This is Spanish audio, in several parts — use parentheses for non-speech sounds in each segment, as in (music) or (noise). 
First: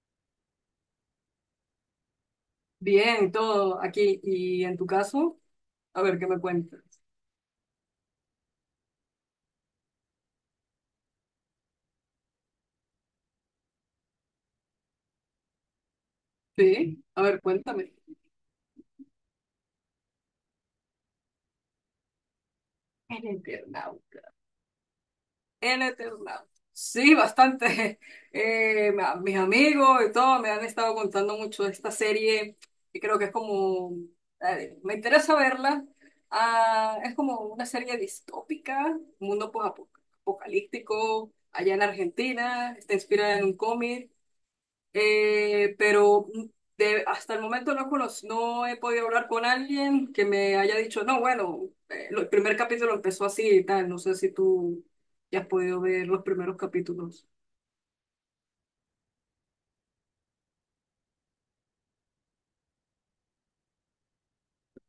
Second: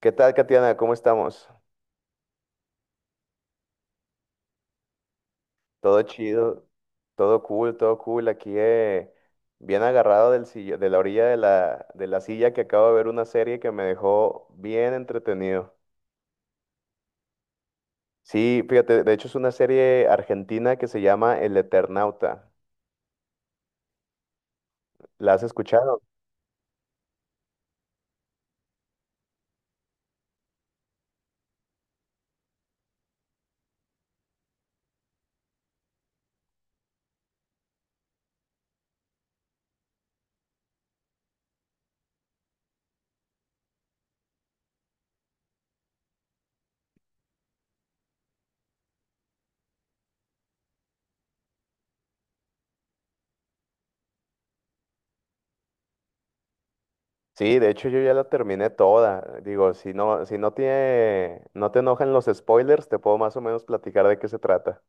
¿Qué tal, Katiana? ¿Cómo estamos? Bien, y todo aquí. ¿Y en tu caso? Todo A ver, ¿qué me chido, cuentas? todo cool, todo cool. Aquí bien agarrado de la orilla de la silla que acabo de ver una serie que me dejó bien entretenido. Sí, a ver, cuéntame. Sí, fíjate, de hecho es una serie argentina que se llama El Eternauta. En Eternauta. ¿La has En escuchado? Eternauta. Sí, bastante. (laughs) Mis amigos y todo me han estado contando mucho de esta serie y creo que me interesa verla. Ah, es como una serie distópica, mundo post-apocalíptico, allá en Argentina, está inspirada en un cómic. Eh, pero Hasta el momento no he podido hablar con alguien que me haya dicho, no, el primer capítulo empezó así y tal. No sé si tú ya has podido ver los primeros capítulos. Sí, de hecho yo ya la terminé toda. Digo, si no, si no tiene, no te enojan los spoilers, te puedo más o menos platicar de qué se trata.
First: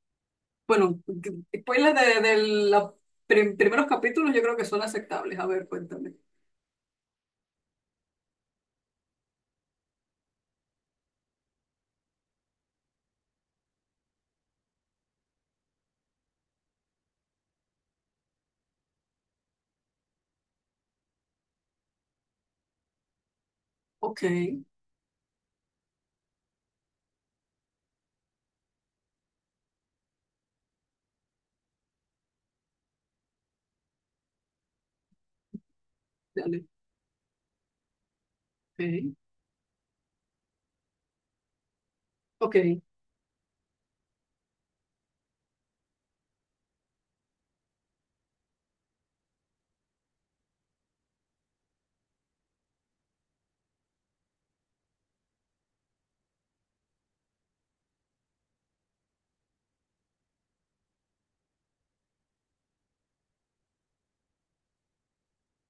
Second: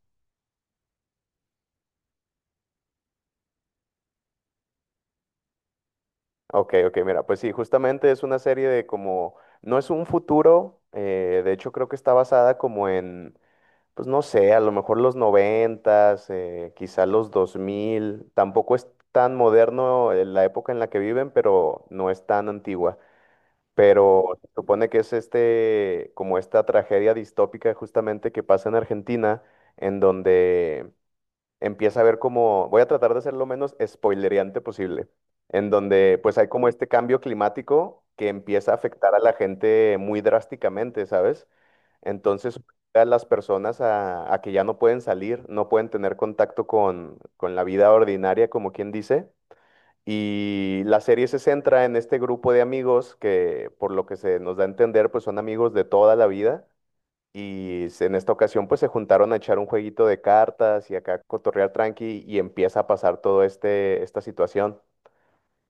Bueno, spoilers de los primeros capítulos yo creo que son aceptables. A ver, cuéntame. Ok, ok, mira, pues sí, justamente es una serie de como, no es un futuro, de hecho creo que está basada como en, pues no sé, a lo mejor los 90, quizá los 2000, tampoco es tan moderno, la época en la que viven, pero no es tan antigua. Ok, Pero se supone que es este, como esta tragedia distópica justamente que pasa en Argentina, en donde empieza a ver como, voy a tratar de ser lo menos spoilereante posible, en donde pues hay dale. como este cambio climático que empieza a Ok, afectar a la gente muy drásticamente, ¿sabes? Entonces ok, obliga a las personas a que ya no pueden salir, no pueden tener contacto con la vida ordinaria, como quien dice. Y la serie se centra en este grupo de amigos que, por lo que se nos da a entender, pues son amigos de toda la vida y en esta ocasión pues se juntaron a echar un jueguito de cartas y acá a cotorrear tranqui y empieza a pasar todo esta situación.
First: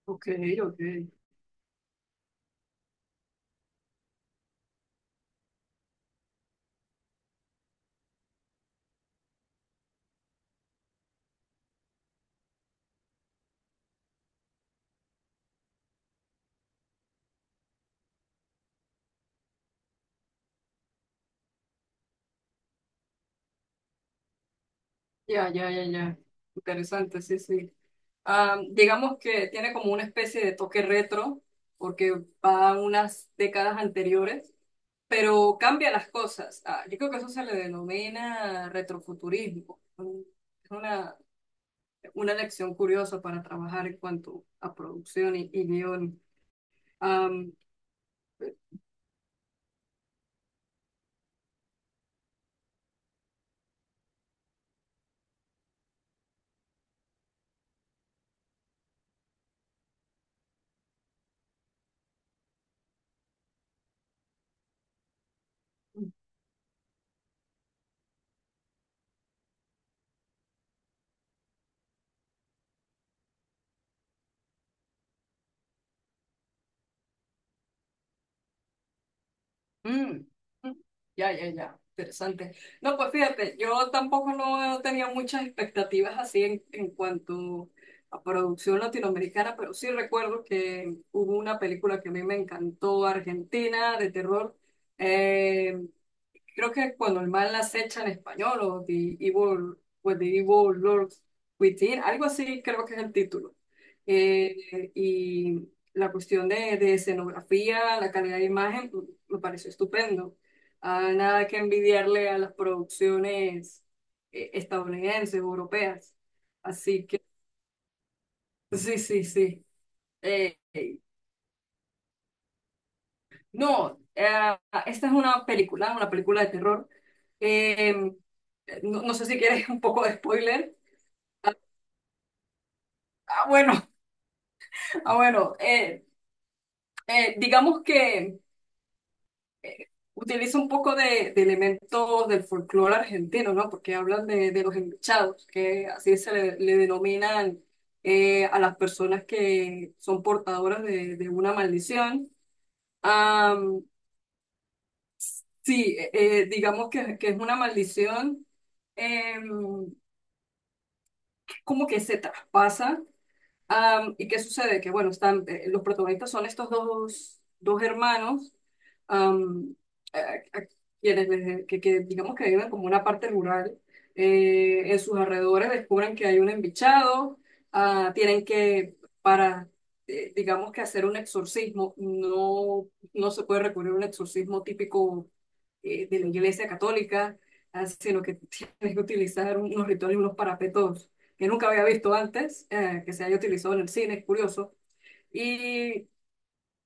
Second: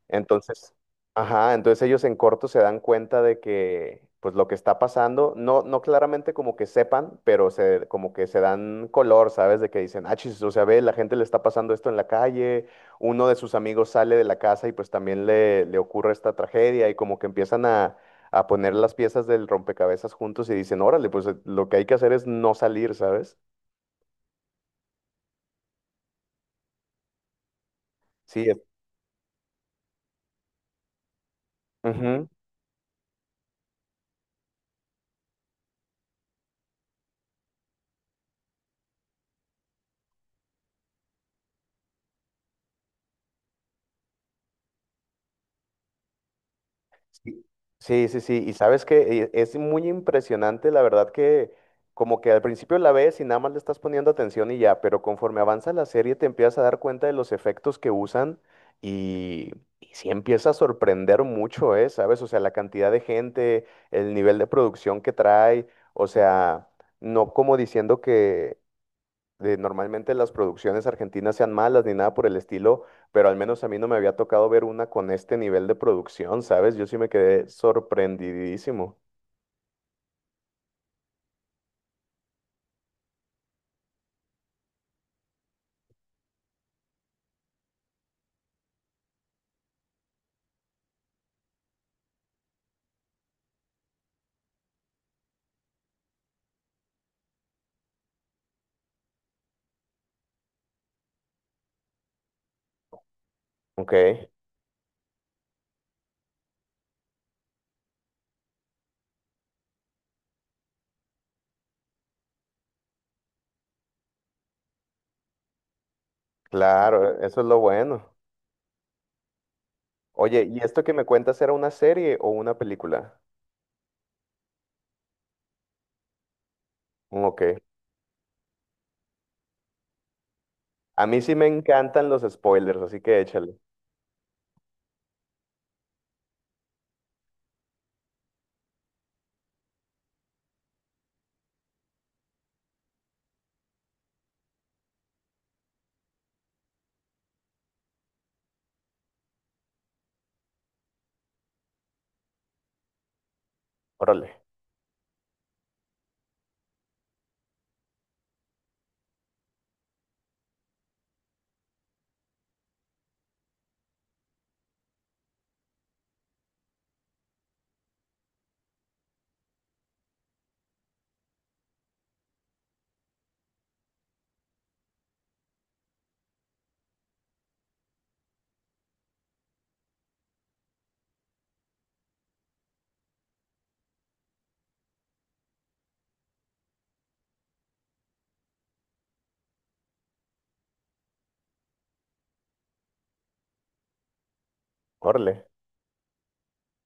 ok, Entonces, ok. ajá, entonces ellos en corto se dan cuenta de que, pues lo que está pasando, no, no claramente como que sepan, pero se, como que se dan color, ¿sabes? De que dicen, ah, chis, o sea, ve, la gente le está pasando esto en la calle, uno de sus amigos sale de la casa y pues también le ocurre esta tragedia y como que empiezan a poner las piezas del rompecabezas juntos y dicen, órale, pues lo que hay que hacer es no salir, ¿sabes? Ya, ya, ya, ya. Interesante, sí, sí. Sí, Ah, digamos que tiene como una especie de toque retro, porque ujú. va a unas décadas anteriores, pero cambia las cosas. Ah, yo creo que eso se le denomina retrofuturismo. Es una lección curiosa para trabajar en cuanto a producción y guión. Sí, sí, sí, sí. Y sabes que, es muy impresionante, la verdad, que como que al principio la ves y nada más le estás poniendo atención y ya, pero conforme avanza la serie te empiezas a dar cuenta de los efectos que usan y, y sí empieza a sorprender mucho, ¿eh? ¿Sabes? O sea, la cantidad de gente, el nivel de producción que trae, o sea, no como diciendo que, normalmente las producciones argentinas sean malas ni nada por el estilo, pero al menos a mí no me había tocado ver una con este nivel de producción, ¿sabes? Yo sí me quedé sorprendidísimo. Mm, mm, ya, ya, ya, interesante. No, pues fíjate, yo tampoco no tenía muchas expectativas así en cuanto a producción latinoamericana, pero sí recuerdo que hubo una película que a mí me encantó, Argentina, de terror. Eh, Creo que Cuando el mal acecha, en español, o The Evil Lord Within, algo así creo que es el título. Ok, Y la cuestión de escenografía, la calidad de imagen, mm, me pareció estupendo. Ah, nada que envidiarle a las producciones estadounidenses, europeas. Así claro, que e, eso es lo bueno. (laughs) sí, sí, sí. Oye, Eh, ¿y esto que me cuentas era una serie o una película? No, Esta es una película de terror. Ok. Eh, no, no sé si quieres un poco de spoiler. A mí sí me encantan los spoilers, así que Ah, échale. bueno, (laughs) ah, bueno. Digamos que utiliza un poco de elementos del folclore argentino, ¿no? Porque hablan de los enluchados, que así le denominan a las personas que son portadoras de una maldición. Am, Órale, sí, digamos que es una maldición. Eh, Como que se traspasa. ¿Y qué sucede? Que bueno, los protagonistas son estos dos hermanos, am, a quienes que digamos que viven como una parte rural. En sus alrededores descubren que hay un embichado, ah, tienen para, digamos que hacer un exorcismo, no, no se puede recurrir a un exorcismo típico de la Iglesia Católica, ah, sino que (laughs) tienes que utilizar unos rituales, unos parapetos que nunca había visto antes, que se haya utilizado en el cine, es curioso. órale, Y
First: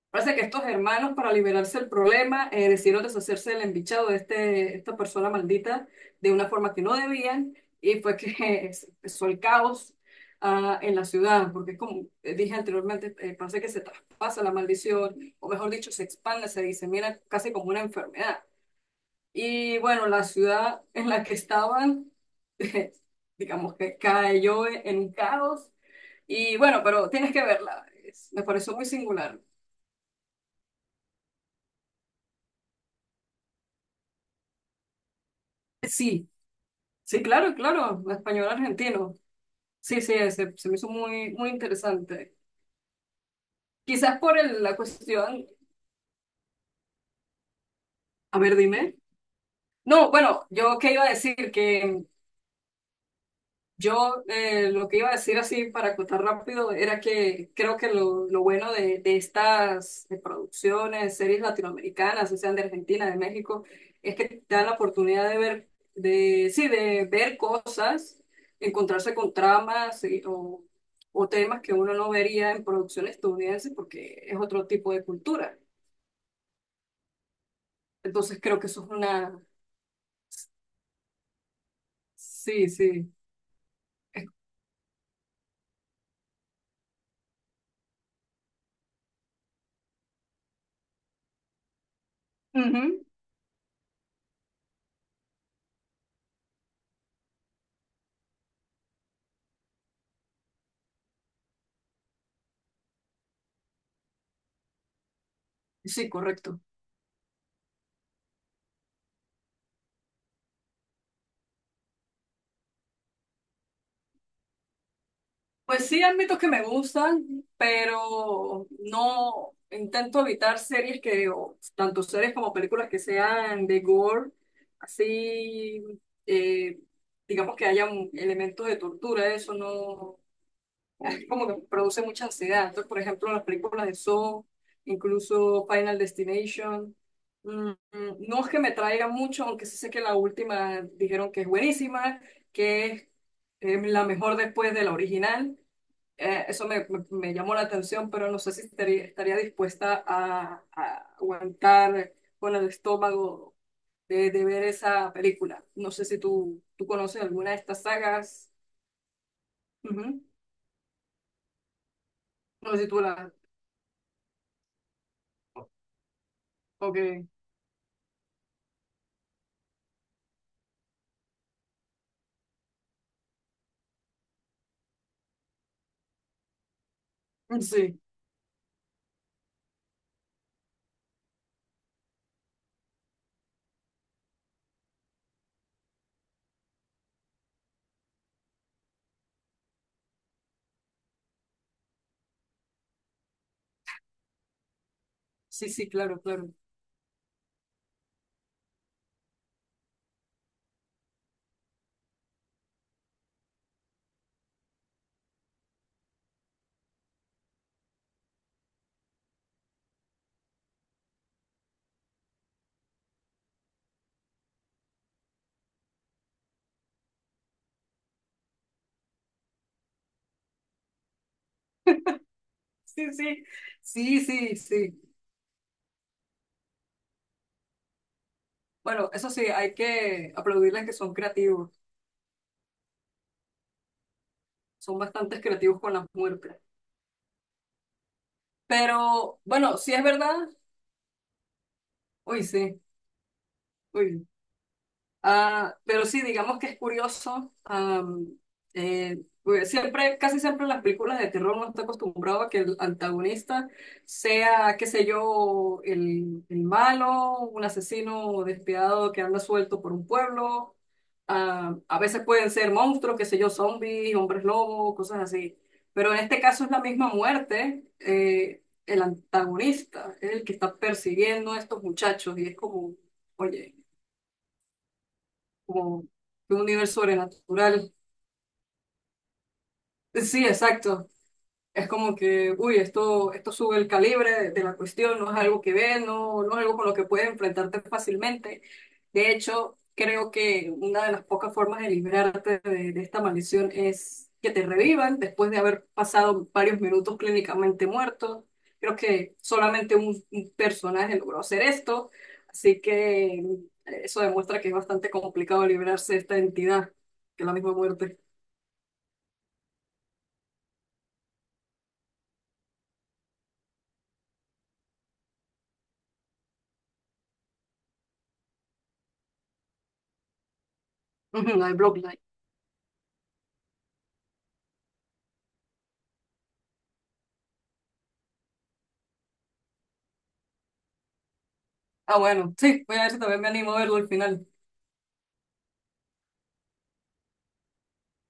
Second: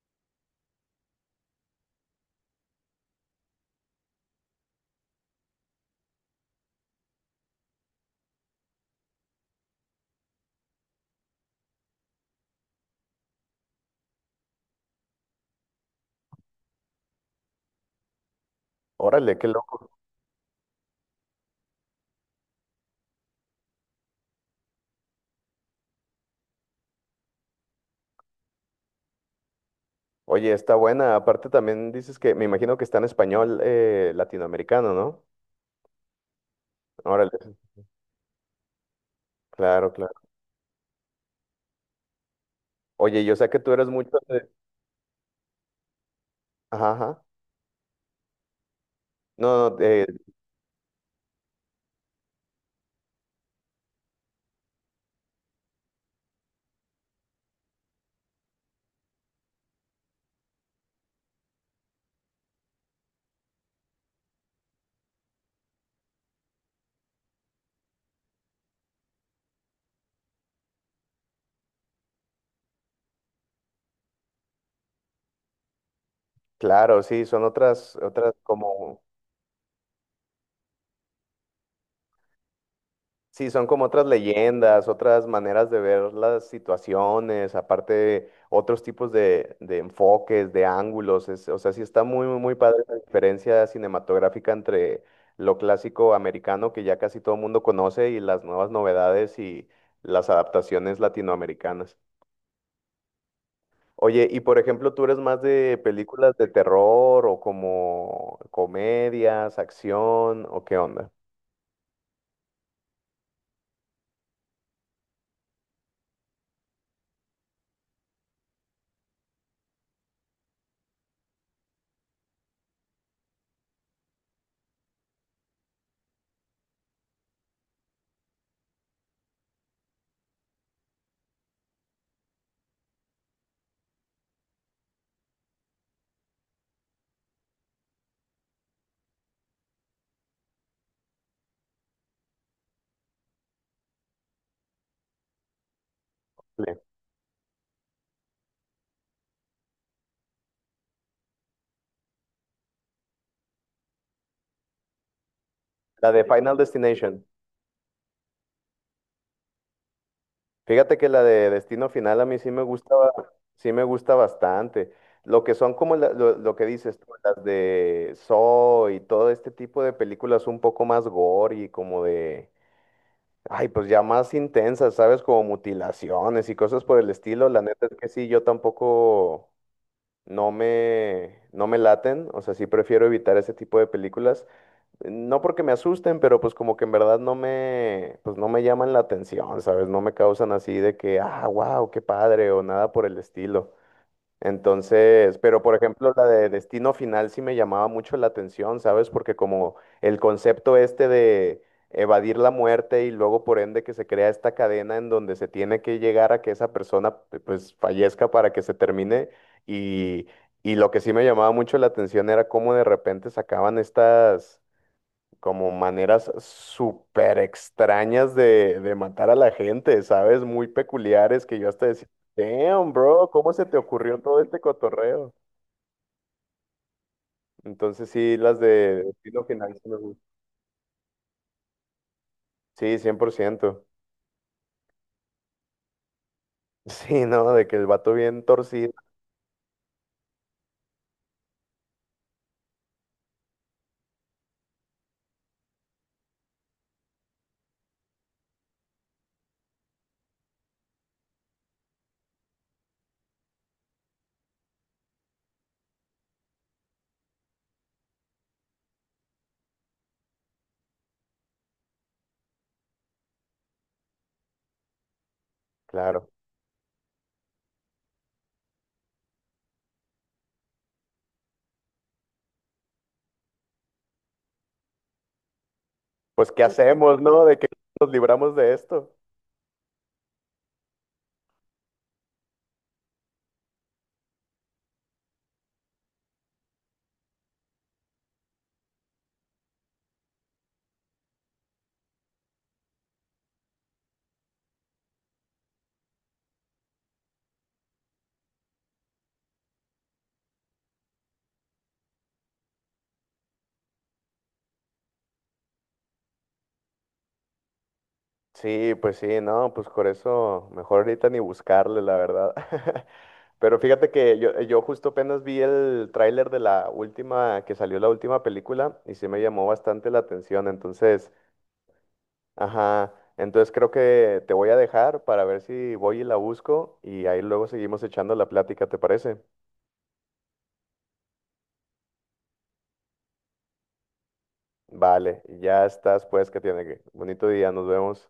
parece que estos hermanos, para liberarse del problema, decidieron deshacerse del embichado de esta persona maldita de una forma que no debían, y fue que (laughs) empezó el caos en la ciudad, porque es como dije anteriormente, parece que se traspasa la maldición, o mejor dicho, se expande, se disemina casi como una enfermedad. órale, qué Y loco. bueno, la ciudad en la que estaban (laughs) digamos que cayó en un caos y bueno, pero tienes que verla. Me pareció muy singular. Oye, está buena. Aparte también dices que me imagino que está en español, latinoamericano, ¿no? Sí, sí, claro, Órale, claro. Español argentino. claro, Sí, claro. sí, se me hizo muy, muy interesante. Oye, yo sé que tú eres mucho Quizás por de… la cuestión. Ajá, ajá. A ver, dime. No, no, No, bueno, yo qué iba a decir, que yo, lo que iba a decir así para acotar rápido era que creo que lo bueno de estas producciones, series latinoamericanas, o sean de Argentina, de México, es que te dan la oportunidad de ver, sí, de ver cosas, encontrarse con tramas o temas que uno no vería en producciones estadounidenses porque es otro tipo de cultura. claro, sí, son otras, otras Entonces creo que eso es como, una... Sí, sí. sí, son como otras Es- leyendas, otras maneras de ver las situaciones, aparte otros tipos de enfoques, de ángulos, es… o sea, sí está muy, muy, muy padre la Ujú. diferencia cinematográfica entre lo clásico americano que ya casi todo el mundo conoce y las nuevas novedades y las adaptaciones latinoamericanas. Oye, y por ejemplo, ¿tú eres más de Sí, películas de correcto. terror o como comedias, acción o qué onda? Pues sí, ámbitos que me gustan, pero no intento evitar series que, o tanto series como películas que sean de gore, así, eh, digamos que elementos de tortura, eso no, es como que produce mucha ansiedad. Entonces, por ejemplo, las películas de Saw, incluso Final Destination, mm, mm, no es que me traiga mucho, aunque sí sé que la última dijeron que es buenísima, que es la mejor después de la original. Sí. Eso me llamó la atención, pero no sé si estaría dispuesta a aguantar con el estómago de ver esa película. No sé La si de Final tú Destination. conoces alguna de estas sagas. Ujú. Fíjate que la de Destino Final a mí sí me No sé si gusta, tú la... sí me gusta bastante. Lo que son como lo que dices tú, Ok. las de Saw y todo este tipo de películas un poco más gore y como de, ay, pues ya más intensas, ¿sabes? Como mutilaciones y cosas por el estilo. La neta es Sí, que sí, yo tampoco. No me laten, o sea, sí prefiero evitar ese tipo de películas, no porque me asusten, pero pues como que en verdad no me, pues no me llaman la atención, ¿sabes? No me causan así de que, ah, wow, qué padre, o nada por el estilo. Entonces, pero sí, por sí, ejemplo, claro, la de claro. Destino Final sí me llamaba mucho la atención, ¿sabes? Porque como el concepto este de evadir la muerte y luego por ende que se crea esta cadena en donde se tiene que llegar a que esa persona pues fallezca para que se termine y, y lo que sí me llamaba mucho la atención era cómo de repente sacaban estas como maneras súper extrañas de matar a la gente, ¿sabes? Muy peculiares que yo hasta decía, damn, Sí, bro, sí, ¿cómo se te ocurrió sí, todo sí, este sí. cotorreo? Entonces sí, las de Bueno, eso estilo sí, final hay sí me que gustan. aplaudirles que son creativos. Sí, 100%. Son bastante creativos con las muertes. (laughs) Sí, ¿no? De que el vato bien torcido, Pero bueno, si es verdad, uy, sí. Uy, ah, pero sí, digamos que es curioso. Pues siempre, casi siempre en las películas de terror uno está acostumbrado a que el antagonista sea, qué sé yo, el malo, un asesino despiadado que anda suelto por un pueblo. Ah, a veces pueden ser monstruos, qué sé yo, zombies, hombres lobo, cosas así. Pero en claro. este caso es la misma muerte. El antagonista es el que está persiguiendo a estos muchachos y es como, oye, como Pues, de ¿qué un nivel hacemos, no? De que sobrenatural. nos libramos de esto. Sí, exacto. Es como que, uy, esto sube el calibre de la cuestión, no es algo que ves, no, no es algo con lo que puedes enfrentarte fácilmente. De hecho, creo que una de las pocas formas de librarte de esta maldición es que te revivan después de haber pasado varios minutos clínicamente muerto. Creo que solamente un personaje logró hacer esto, así que eso demuestra que es bastante complicado librarse de esta entidad, que es la misma muerte. Sí, pues sí, no, pues por eso mejor ahorita ni buscarle, la verdad. (laughs) Pero fíjate que yo justo apenas vi el tráiler de la última, que salió la última película y sí me llamó bastante la atención. Entonces, (laughs) Ujú, la de Bloodline. ajá, entonces creo que te voy a dejar para ver si voy y la busco y ahí luego seguimos echando la plática, ¿te parece? Ah, bueno, sí, voy a ver si también me animo a verlo al final. Vale, ya estás, pues, que tiene que. Bonito día, nos vemos.